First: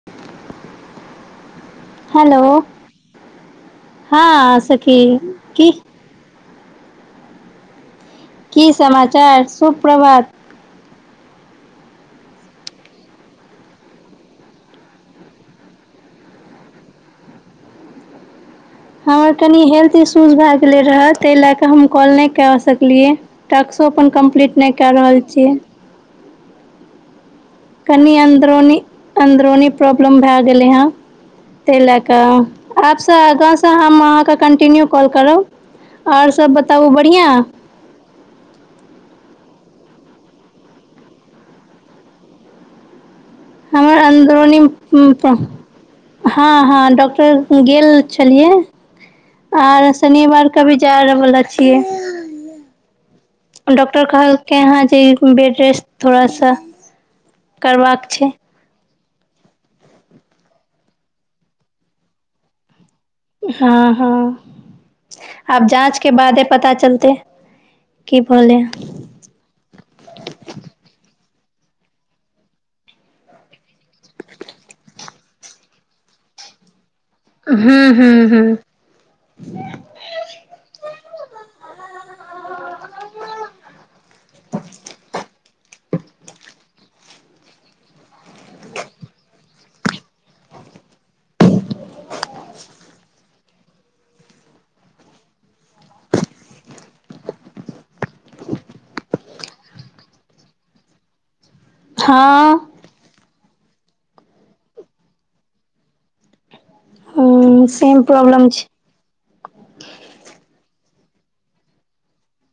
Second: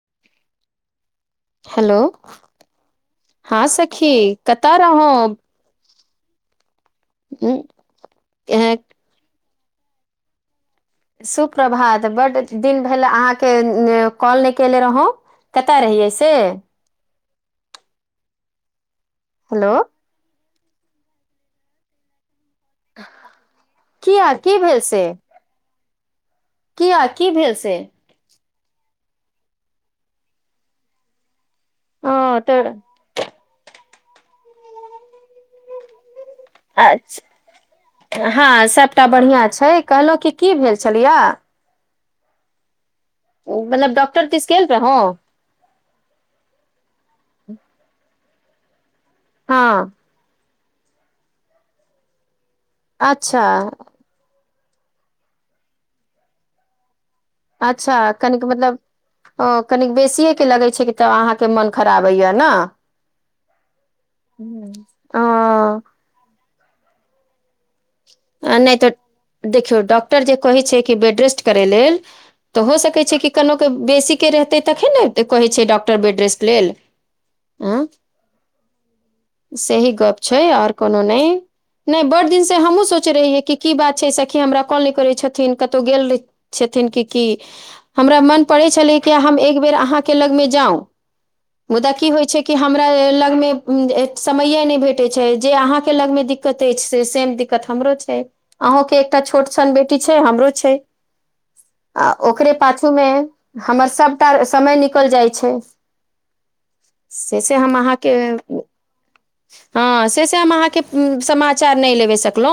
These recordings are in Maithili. [unintelligible] हेलो हँ सखी हँ कतऽ सखी रहौ की ई की समाचार सुुप्रभात सुप्रभात बड्ड दिन भेल अहाँके कॉल नहि कयने रहौँ कतय रहियै से हमर कनी हेलो हेल्थ इश्यूज भए गेले रह तै लए क हम कॉल नहि क सक लिए टास्को अपन किया की कम्प्लीट नहि भेल कए से रहल छियै किया की भेल से कनी अंन्दरोनी अन्दरोनी प्रॉब्लम भए गेले हे ताहि लएक ओ तऽ आबसँ आगासँ हम अहाँके कन्टिन्यू कॉल करब ओर सब बताबु बढ़िया अच्छा हँ सभटा बढ़िया छै कहलहुँ कि की भेल छल य मतलब हमर डॉक्टर दिस अन्दुरनी गेल रहौ हँ हँ डॉक्टर गेल छलियै आर हँ शनिवार क भी जा बाला छियै अच्छा डॉक्टर कहलकै हंँ जे बेड रेस्ट थोड़ा सा अच्छा करबाक छै कनिक मतलब ओ कनिक बेसिएके लगै छै तऽ अहाँके मन खराब हएय न हँ हँ आब ओ जाँच के बादे पता चलते आ नहि त देखियौ डॉक्टर जे कहै छै कि बेड रेस्ट करै लेल तऽ हो सकैत छै कि कनोक बेसीके रहतै तखे ने कहै छै डॉक्टर बेड रेस्ट लेल हू आँ हू ह सही गप छै आर कोनो नहि नहि ब दिन से हमहु सोच सोच रहि कि की बात छै सखि हमरा कॉल नहि करै छथिन कतहु गेल रहै छथिन कि की हमरा मन पड़ै छलै कि हम एक बेर अहाँके लगमे जाउ मुदा की होइ छै कि हमरा लग मे समये नहि भेटे छै जे अहा के लग में दिक त से [unintelligible] हमरो छै अहूंँ के एकटा छोट छन बेटी छै हमरो छै आ ओकरे हँ पाछू मे हमर सभटा समय निकल जाइ छै से से हूँ हम सेम अहाँके प्रॉब्लम छै हँ से से हम अहाँके समाचार नहि लेबे सकलो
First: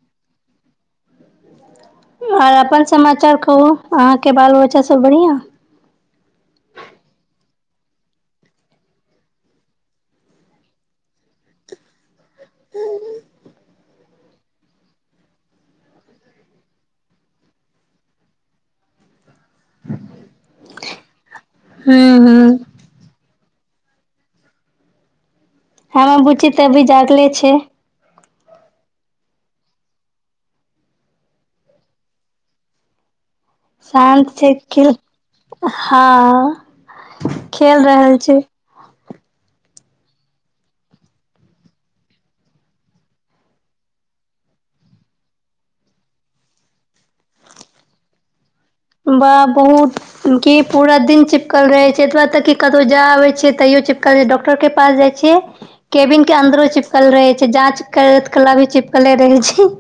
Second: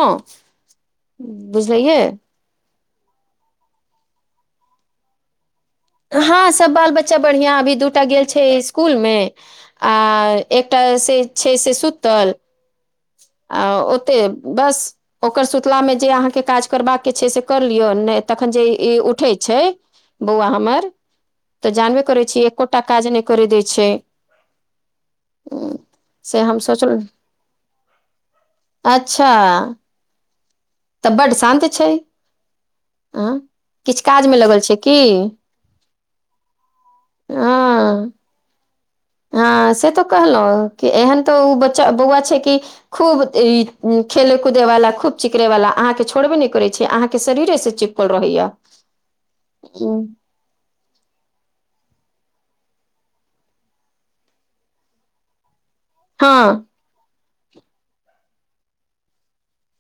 बुझलैए आर अपन समाचार कहु अहांँ के बाल बच्चा सब बढ़िया हँ सब बाल बच्चा बढ़ियां अभी दूटा गेल छै स्कुल मे आ एकटा से छै से सुतल ह आ ओते बस ओकर सुतलामे जे अहाँके काज करबाक छै से कर लियअ नहि तखन जे ई उठैत छै बौआ हमर तऽ जानबे हूँ करै छी हूँ एकोटा काज नहि करे दै छै ह हमर से बुच्ची हम तऽ अभी सोचलो जागले छै अच्छा तऽ बड शान्त छै आ किछ काज शान्त मे लगल छै खेल की हँ ह खेल रहल छै हँ से तो कहलहु कि एहन तऽ ओ बच्चा बौआ छै कि खूब ई खेलय कूदेवाला खूब चिकरेवाला अहाँके छोड़बे नहि करै छै अहाँके शरीरेसँ चिप ल रहैय [unintelligible] बा बहुत की पूरा दिन चिपकल रहे छै एतबा तक कतौ जाय आबे छे तैयो चिपकल रह छै डॉक्टर के पास जाइ छै केबिन के हँ अन्दरो चिपकल रहे छै जाँच करबैत कला भी चिपकले रहे छै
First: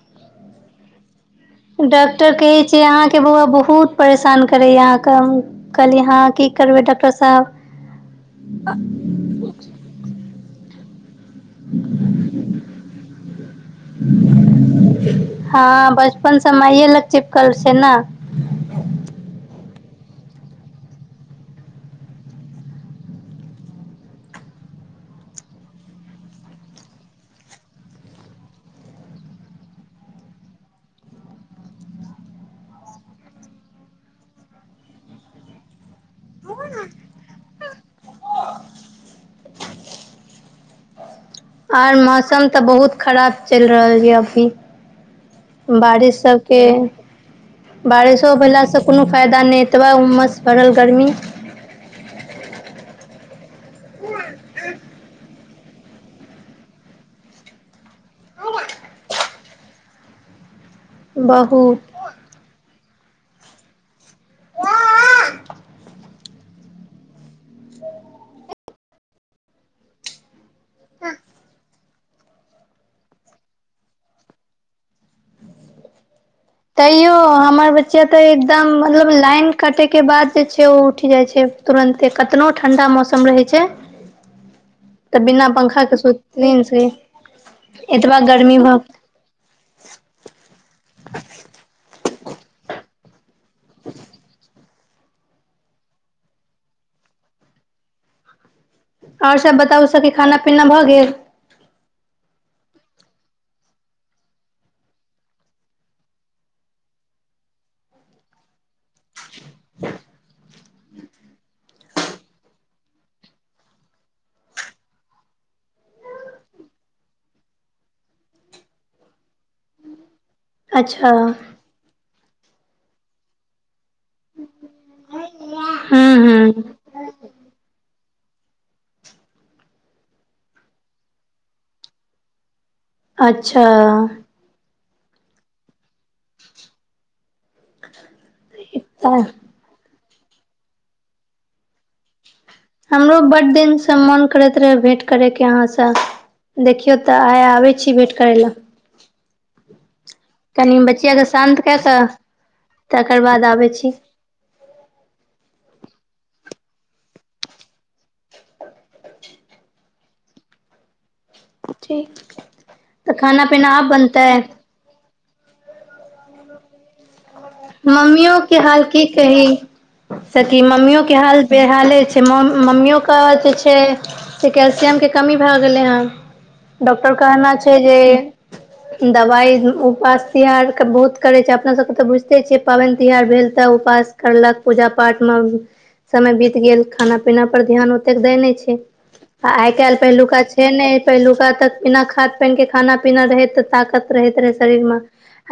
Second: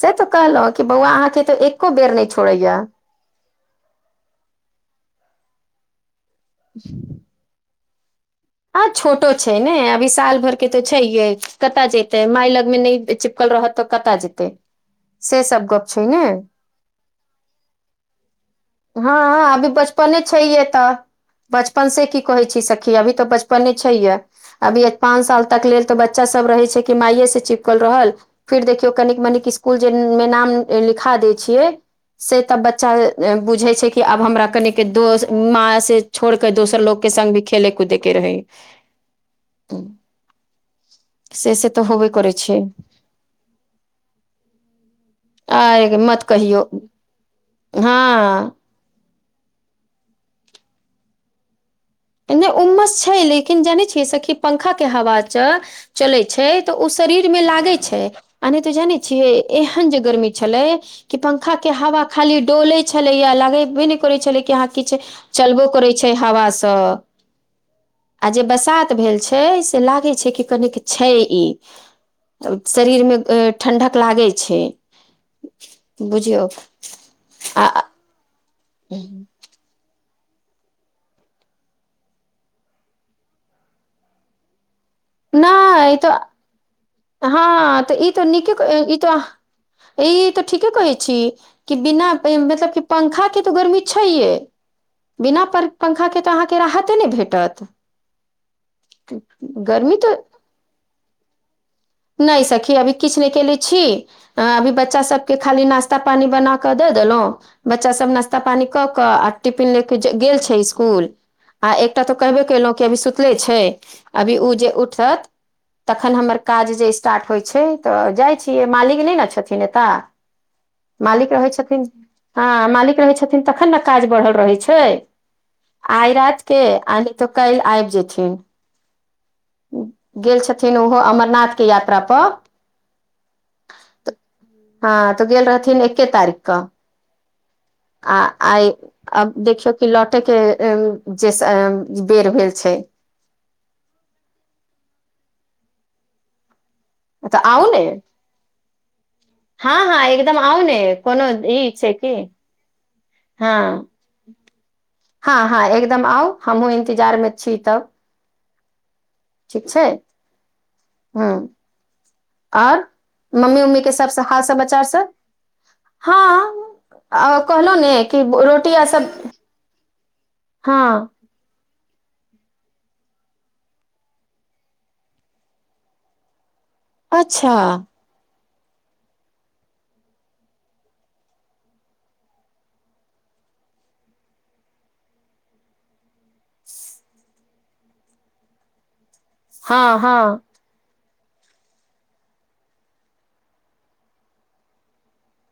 से तऽ कहलहु कि बौआ अहाँके तऽ एको बेर नहि डॉक्टर कहै छोड़ैया छ अहाँ के बौआ बहुत परेशान करे य आहाँके कहलिय हाँ की करबे डॉक्टर साहेब हँ छोटो छै ने अभी साल भर के त छै य कतय जेते मााय लग मे नहि चिपकल रहत तऽ कतय जेतै हँ बचपन से माइय लग चिपकल छै न हँ ह अभी बचपने छै ये तऽ बचपन से की कहे छी सखी अभी तऽ बच पर नहि छै ये अभी पाँच साल तक लेल तऽ बच्चा सब रहे छै कि माइे से चिपकल रहल फिर देखियौ कनिक मनिक स्कुल जे मे नाम लिखा दै छियै से तऽ बच्चा बुझैत छै कि आब हमरा कनिक दोस्त माँ से छोड़ के दोसर लोग के संग भी खेले कूदे के रहै त आर मौसम तऽ बहुत खराब चलि रहल य अभी आय बारिश मत सबके कहियौ बारिशो हँ भेला सभ कोनो फायदा नहि एतबा उमस परल गर्मी इन्ने उममस छै लेकिन जानै छियै सखि पंखा के हवा च चलैत छै तऽ ओ शरीर मे लागै छै अ नहि तो जानै छियै एहन जे गर्मी छलै कि पंखा के बहुत हवा खाली डोले छलेया लागेबे नहि करे छले कि आहाँ किछु चलबो करै छै हवा से आ जे बसात भेल छै से लागै छै कि कनेिक छै ई शरीर मे ठण्ढक लागे छै बुझियौ तैयो आ हमर बच्चा तऽ एकदम मतलब लाइन कटेके बाद जे छै ओ उठि जाइ छै तुरन्ते कतनो ठण्डा मौसम रहे छै तऽ बिना पंखाक के नहि तऽ सुते [unintelligible] ने छै [unintelligible] हँ त ई त नीके ई त ई त ठीके कहै छी कि बिना मतलब की त पंखा के तो गर्मी छैहे बिना पंखा के तऽ अहाँके राहते नहि भेटत आओर सब बताउ गर्मी सखी तऽ खाना पीना भऽ गेल नहि सखी अभी किछु नहि केने छी अ अभी बच्चा सभके खाली नास्ता पानी बना कऽ दऽ देलहुँ बच्चा सब नास्ता पानी कऽ कऽ आ टिफिन ले क गेल छै स्कुल आ एक टा ऽ कहबे कलहुं कि अभी सुतले छै अभी ओ जे उठत तखन हमर काज जे स्टार्ट होइत छै तऽ जाय छियै मालिक नहि न छथिन एतय अच्छा मालिक रहै छथिन हँ मालिक रहैत छथिन तखन न काज बढ़ल रहैत छै हूँ आइ हूँ राति के आ नै तऽ काल्ह आऐब जेथिन गेल छथिन ओहो अमरनाथ के यात्रा पर अच्छा हँ तऽ गेल रहथिन एके तारीख कऽ आ आइ तऽ अब देखियौ कि लौटे के जे बेर भेल छै हमरो बड दिन से मन करैत रहे भेंट करे के अहाँ से देखियो तऽ आय आउ आबै ने छी भेट करै लए हँ हँ एकदम आउ ने कनि बचियाके कोनो ई शान्त कए छै कऽ कि तकर बाद आबै छी हँ हँ एकदम आउ हमहुँ इंन्तजार मे छी तब ठीक छै हँ ठीक आओर तऽ खाना मम्मी पीना उम्मी आब के सबसँ बनतै हाल समचार सब हँ आ कहलहु ने कि रोटी आर सभ सखि मम्मियो के हाल बेहाले छै मम्मियो के जे छै से कैल्सियम के कमी भए गेलै ह डॉक्टर अच्छा कहने छै जे दवाइ उपास तिहार बहुत करै छै अपना सबके तऽ बुझिते छियै पाबनि तिहार भेल तऽ उपास करलक पूजा पाठ मे समय बीत गेल खाना पीना पर ध्यान ओतेक दै नहि छै आ आय हँ काल्हि पहिलुका हँ छै नहि पहिलुका तक बिना खाद पानि के खाना पीना रहै तऽ ताकत रहैत रहे शरीर मे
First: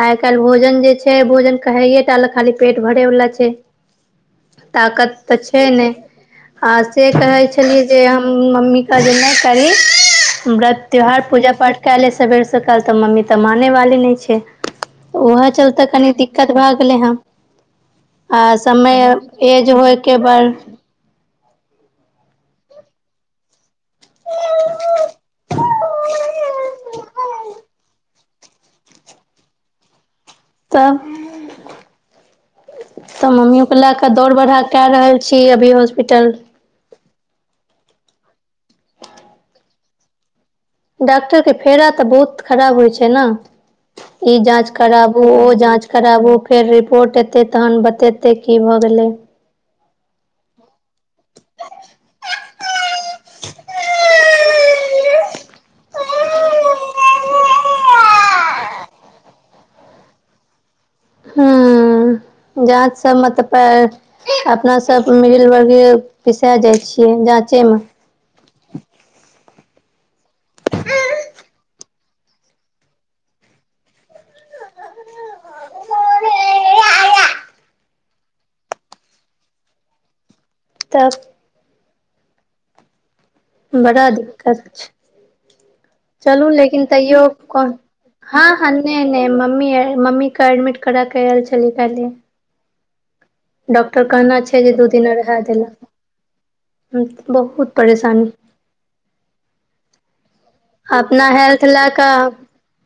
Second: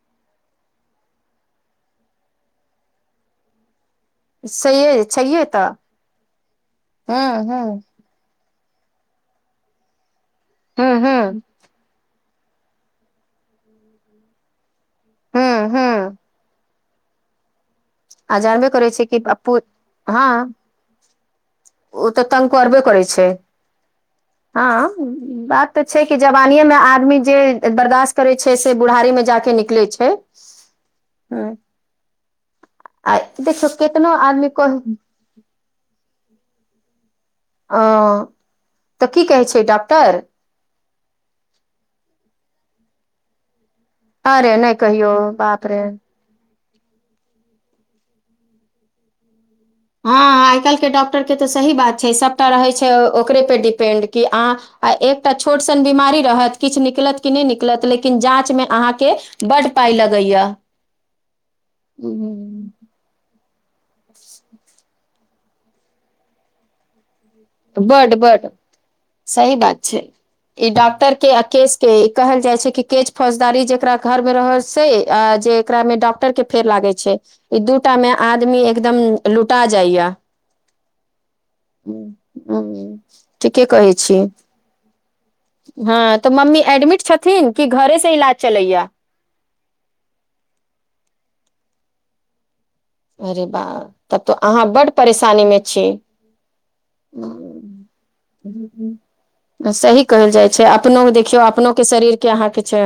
आय काल्हि भोजन जे छै भोजन कहैे टाल खाली पेट भरेवला छै सहिए ताकत तऽ छैहे छै ने आ से हँ कहै हँ छलियै जे हम मम्मीे कहि जे करहि बरत हूँ त्योहार हूँ पुजा पाठ केएले सबेर सकाल तऽ मम्मी तऽ मानै वाली नहि छै उएह हूँ चलते कनि हूँ दिक्कत भए गेले हँ आ जानबे करै छै समय कि पप्पू एज होयके बर हँ ओ तऽ तंग करबे करै छै ह [unintelligible] हँ बात ते छै कि जवानी में आदमी जे बर्दाश्त करे छै से बुढ़ारी में जाक नीक कले छै तब ह आ तब मम्मियो देखियौ के ले केतनो क दौड़ आदमी बरहा कह कै रहल छी अभी हॉस्पिटल अ तऽ की कहै छै डॉक्टर डॉक्टर के फेरा तऽ बहुत खराब होय छै ने ई अरे जाँच नहि कहियौ कराबू ओ बाप रे जाँच कराबू फेर रिपोर्ट एतै तहन बतेतै की भऽ गेलै हँ आय काल्हिके डॉक्टरके तऽ सही बात छै सभटा रहैत छै ओकरेपे डिपेंड कि आँ आ एकटा छोट सन बीमारी रहत किछु निकलत कि नहि निकलत लेकिन जाँच मे अहाँ के बड पाय लगैया हुँ हम्म, जाच सब मतलपे अपना सब मिल वर्ग पिसा जाय छियै जाच बड बड सही बात छै ई डॉक्टर के आ केस के कहल जाई छै कि केस फौजदारी जेकरा घर मे रहल छै जे एकरा में डॉक्टर के फेर लागै छै ई दूटा मे आदमी एकदम लुटा जाइया तब ह ह [unintelligible] बड़ा दिक्कत छै हँ तऽ चलू मम्मी लेकिन एडमिट तैयो छथिन कि कोन घरे से इलाज हँ ह चलैया नहि नहि मम्मी मम्मी के एडमिट करा के आयल छलै के अरे बा डॉक्टर तब तऽ कहना छै अहाँ जे दू बड्ड दिना परेशानी रहय मे छी देलक बहुत परेशानी ह ह [unintelligible] सही कहल जाई छै अपनो अपना देखियौ हेल्थ अपनोके लए कऽ शरीरके अहाँके छै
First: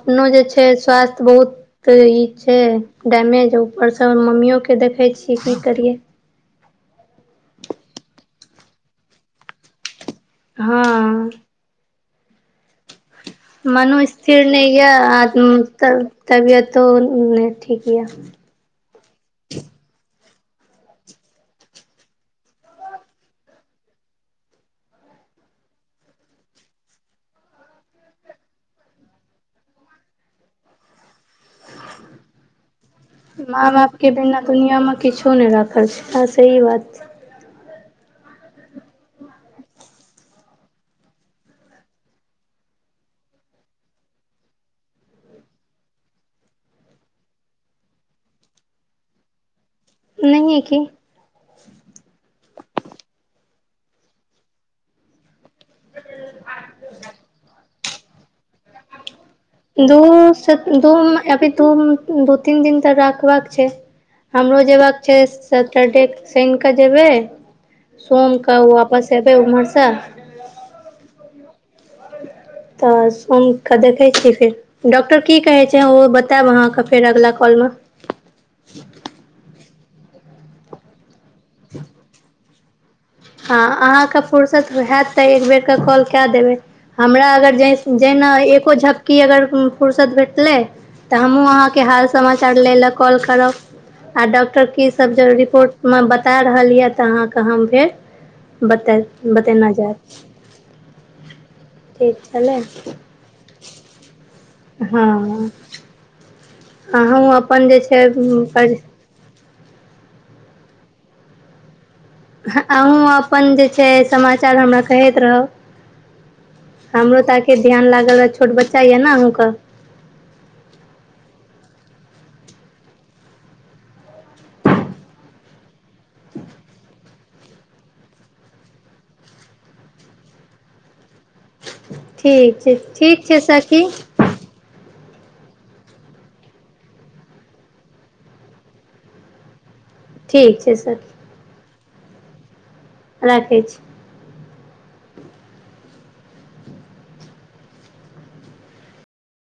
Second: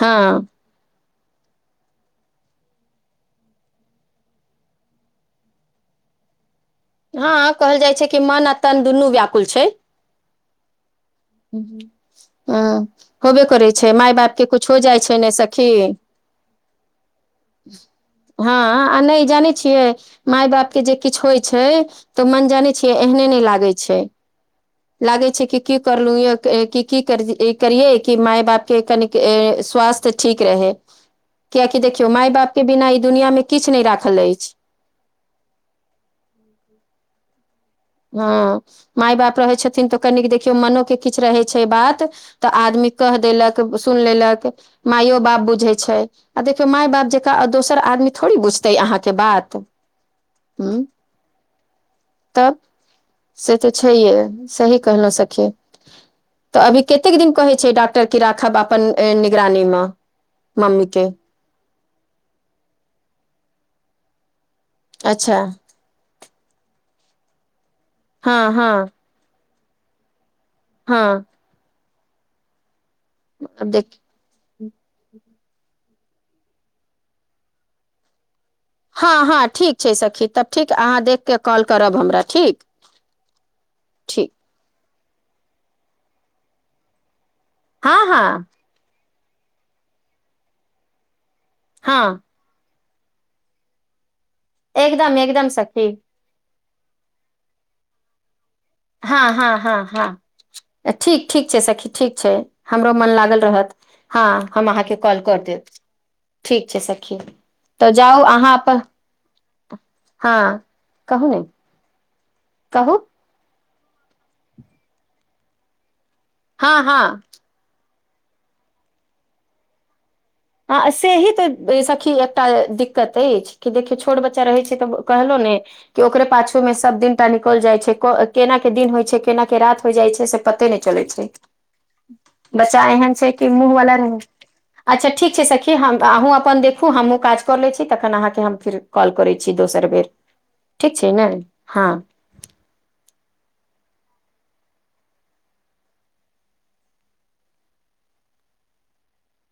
हँ जे छै स्वास्थ्य बहुत तऽ ई छै डैमेज ऊपरसँ मम्मियो के देखैत छियै की करियै हँ कहल जाई छै कि मन आर तन दुनू व्याकुल छै हँ हँ हुँ मनो स्थिर नहि ने यऽ सखी तबियतो नहि ठीक यऽ हँ आ नहि जानै छियै माय बाप के जे किछ होइ छै तऽ मन जानै छियै एहने नहि लागै छै लागे छै कि की करलू य क की कर करिये कि माय बाप के कनिक स्वास्थ्य ठीक रहै कियाकि देखियौ माय बापके बिना ई दुनिआँमे माँ किछ नहि बाप के राखल बिना अछि दुनिया मे किछो नहि राखल छै ह सही बात हँ माय बाप रहै छथिन तऽ कनिक देखियौ मनोके किछ रहै छै बात तऽ आदमी कह देलक सुन लेलक मायो बाप बुझै छै आ देखियौ माय बाप जेका दोसर आदमी थोड़ी बुझतै अहाँके बात नहिय ह की तब से तऽ छैहे सही कहलहुँ सखी तऽ अभी कतेक दिन कहै छै डॉक्टर की राखब अपन निगरानी मे दू स मम्मी के धूम अ धूम [unintelligible] दू तीन दिन तऽ राखबाक छै हमरो जेबाका अच्छा छै देख सुनि कें जेबै सोम हँ क हँ वापस एबै उमहरसँ हँ तऽ आब सोमके देख देखै छीय फेर डॉक्टर की कहै छै ओ बतायब अहाँके फेर अगला कॉलमे हँ हँ ठीक छै सखी तब ठीक अहाँ देख कऽ कॉल करब हमरा ठीक हँ अहाँके ठीक फुरसत हैत तऽ एक बेेरके कॉल कए देबै हमरा अगर जेह हँ जेहिना हँ एको झपकी अगर फूर्सत भेटलै तऽ हमहुँ अहाँ के हाल हँ समाचार ले ल कॉल करब आ डॉक्टर की सब एकदम एकदम रिपोर्ट सखी म बत ता रहल यऽ तऽ अहाँकेँ हम फेर बता हँ हँ बतेना हँ जायब हँ ठीक ठीक छै सखी ठीक छै हमरो मन लागल रहत हँ हम अहाँके कॉल कर हँ देब ठीक छै सखी अहूँ अपन जे तऽ छै जाउ अहाँ अपन हँ कहू ने कहू अहूँ अपन जे छै समाचार हमरा कहैत हँ रहब हँ हमरो तऽ आखिर ध्यान लागल रह छोट बच्चा यऽ ने अहूँके आ सेही तऽ सखी एकटा दिक्कत अछि कि देखियौ छोट बच्चा रहैत छै तऽ कहलहु ने क ओकरे पाछू में सब दिन टनकल निकल जाइ छै केना के दिन होइ छै केना के रात होइ जाइ छै से पते नहि चलै छै ठीक छै बच्चा एहन ठीक छै कि मुँह सखी वाला रह अच्छा ठीक छै सखी हम अहूँ अपन देखू हमहूँ काज कऽ लै छी तखन अहाँकेँ हम फेर कॉल करै छी दोसर बेर ठीक छै ने हँ राखै छी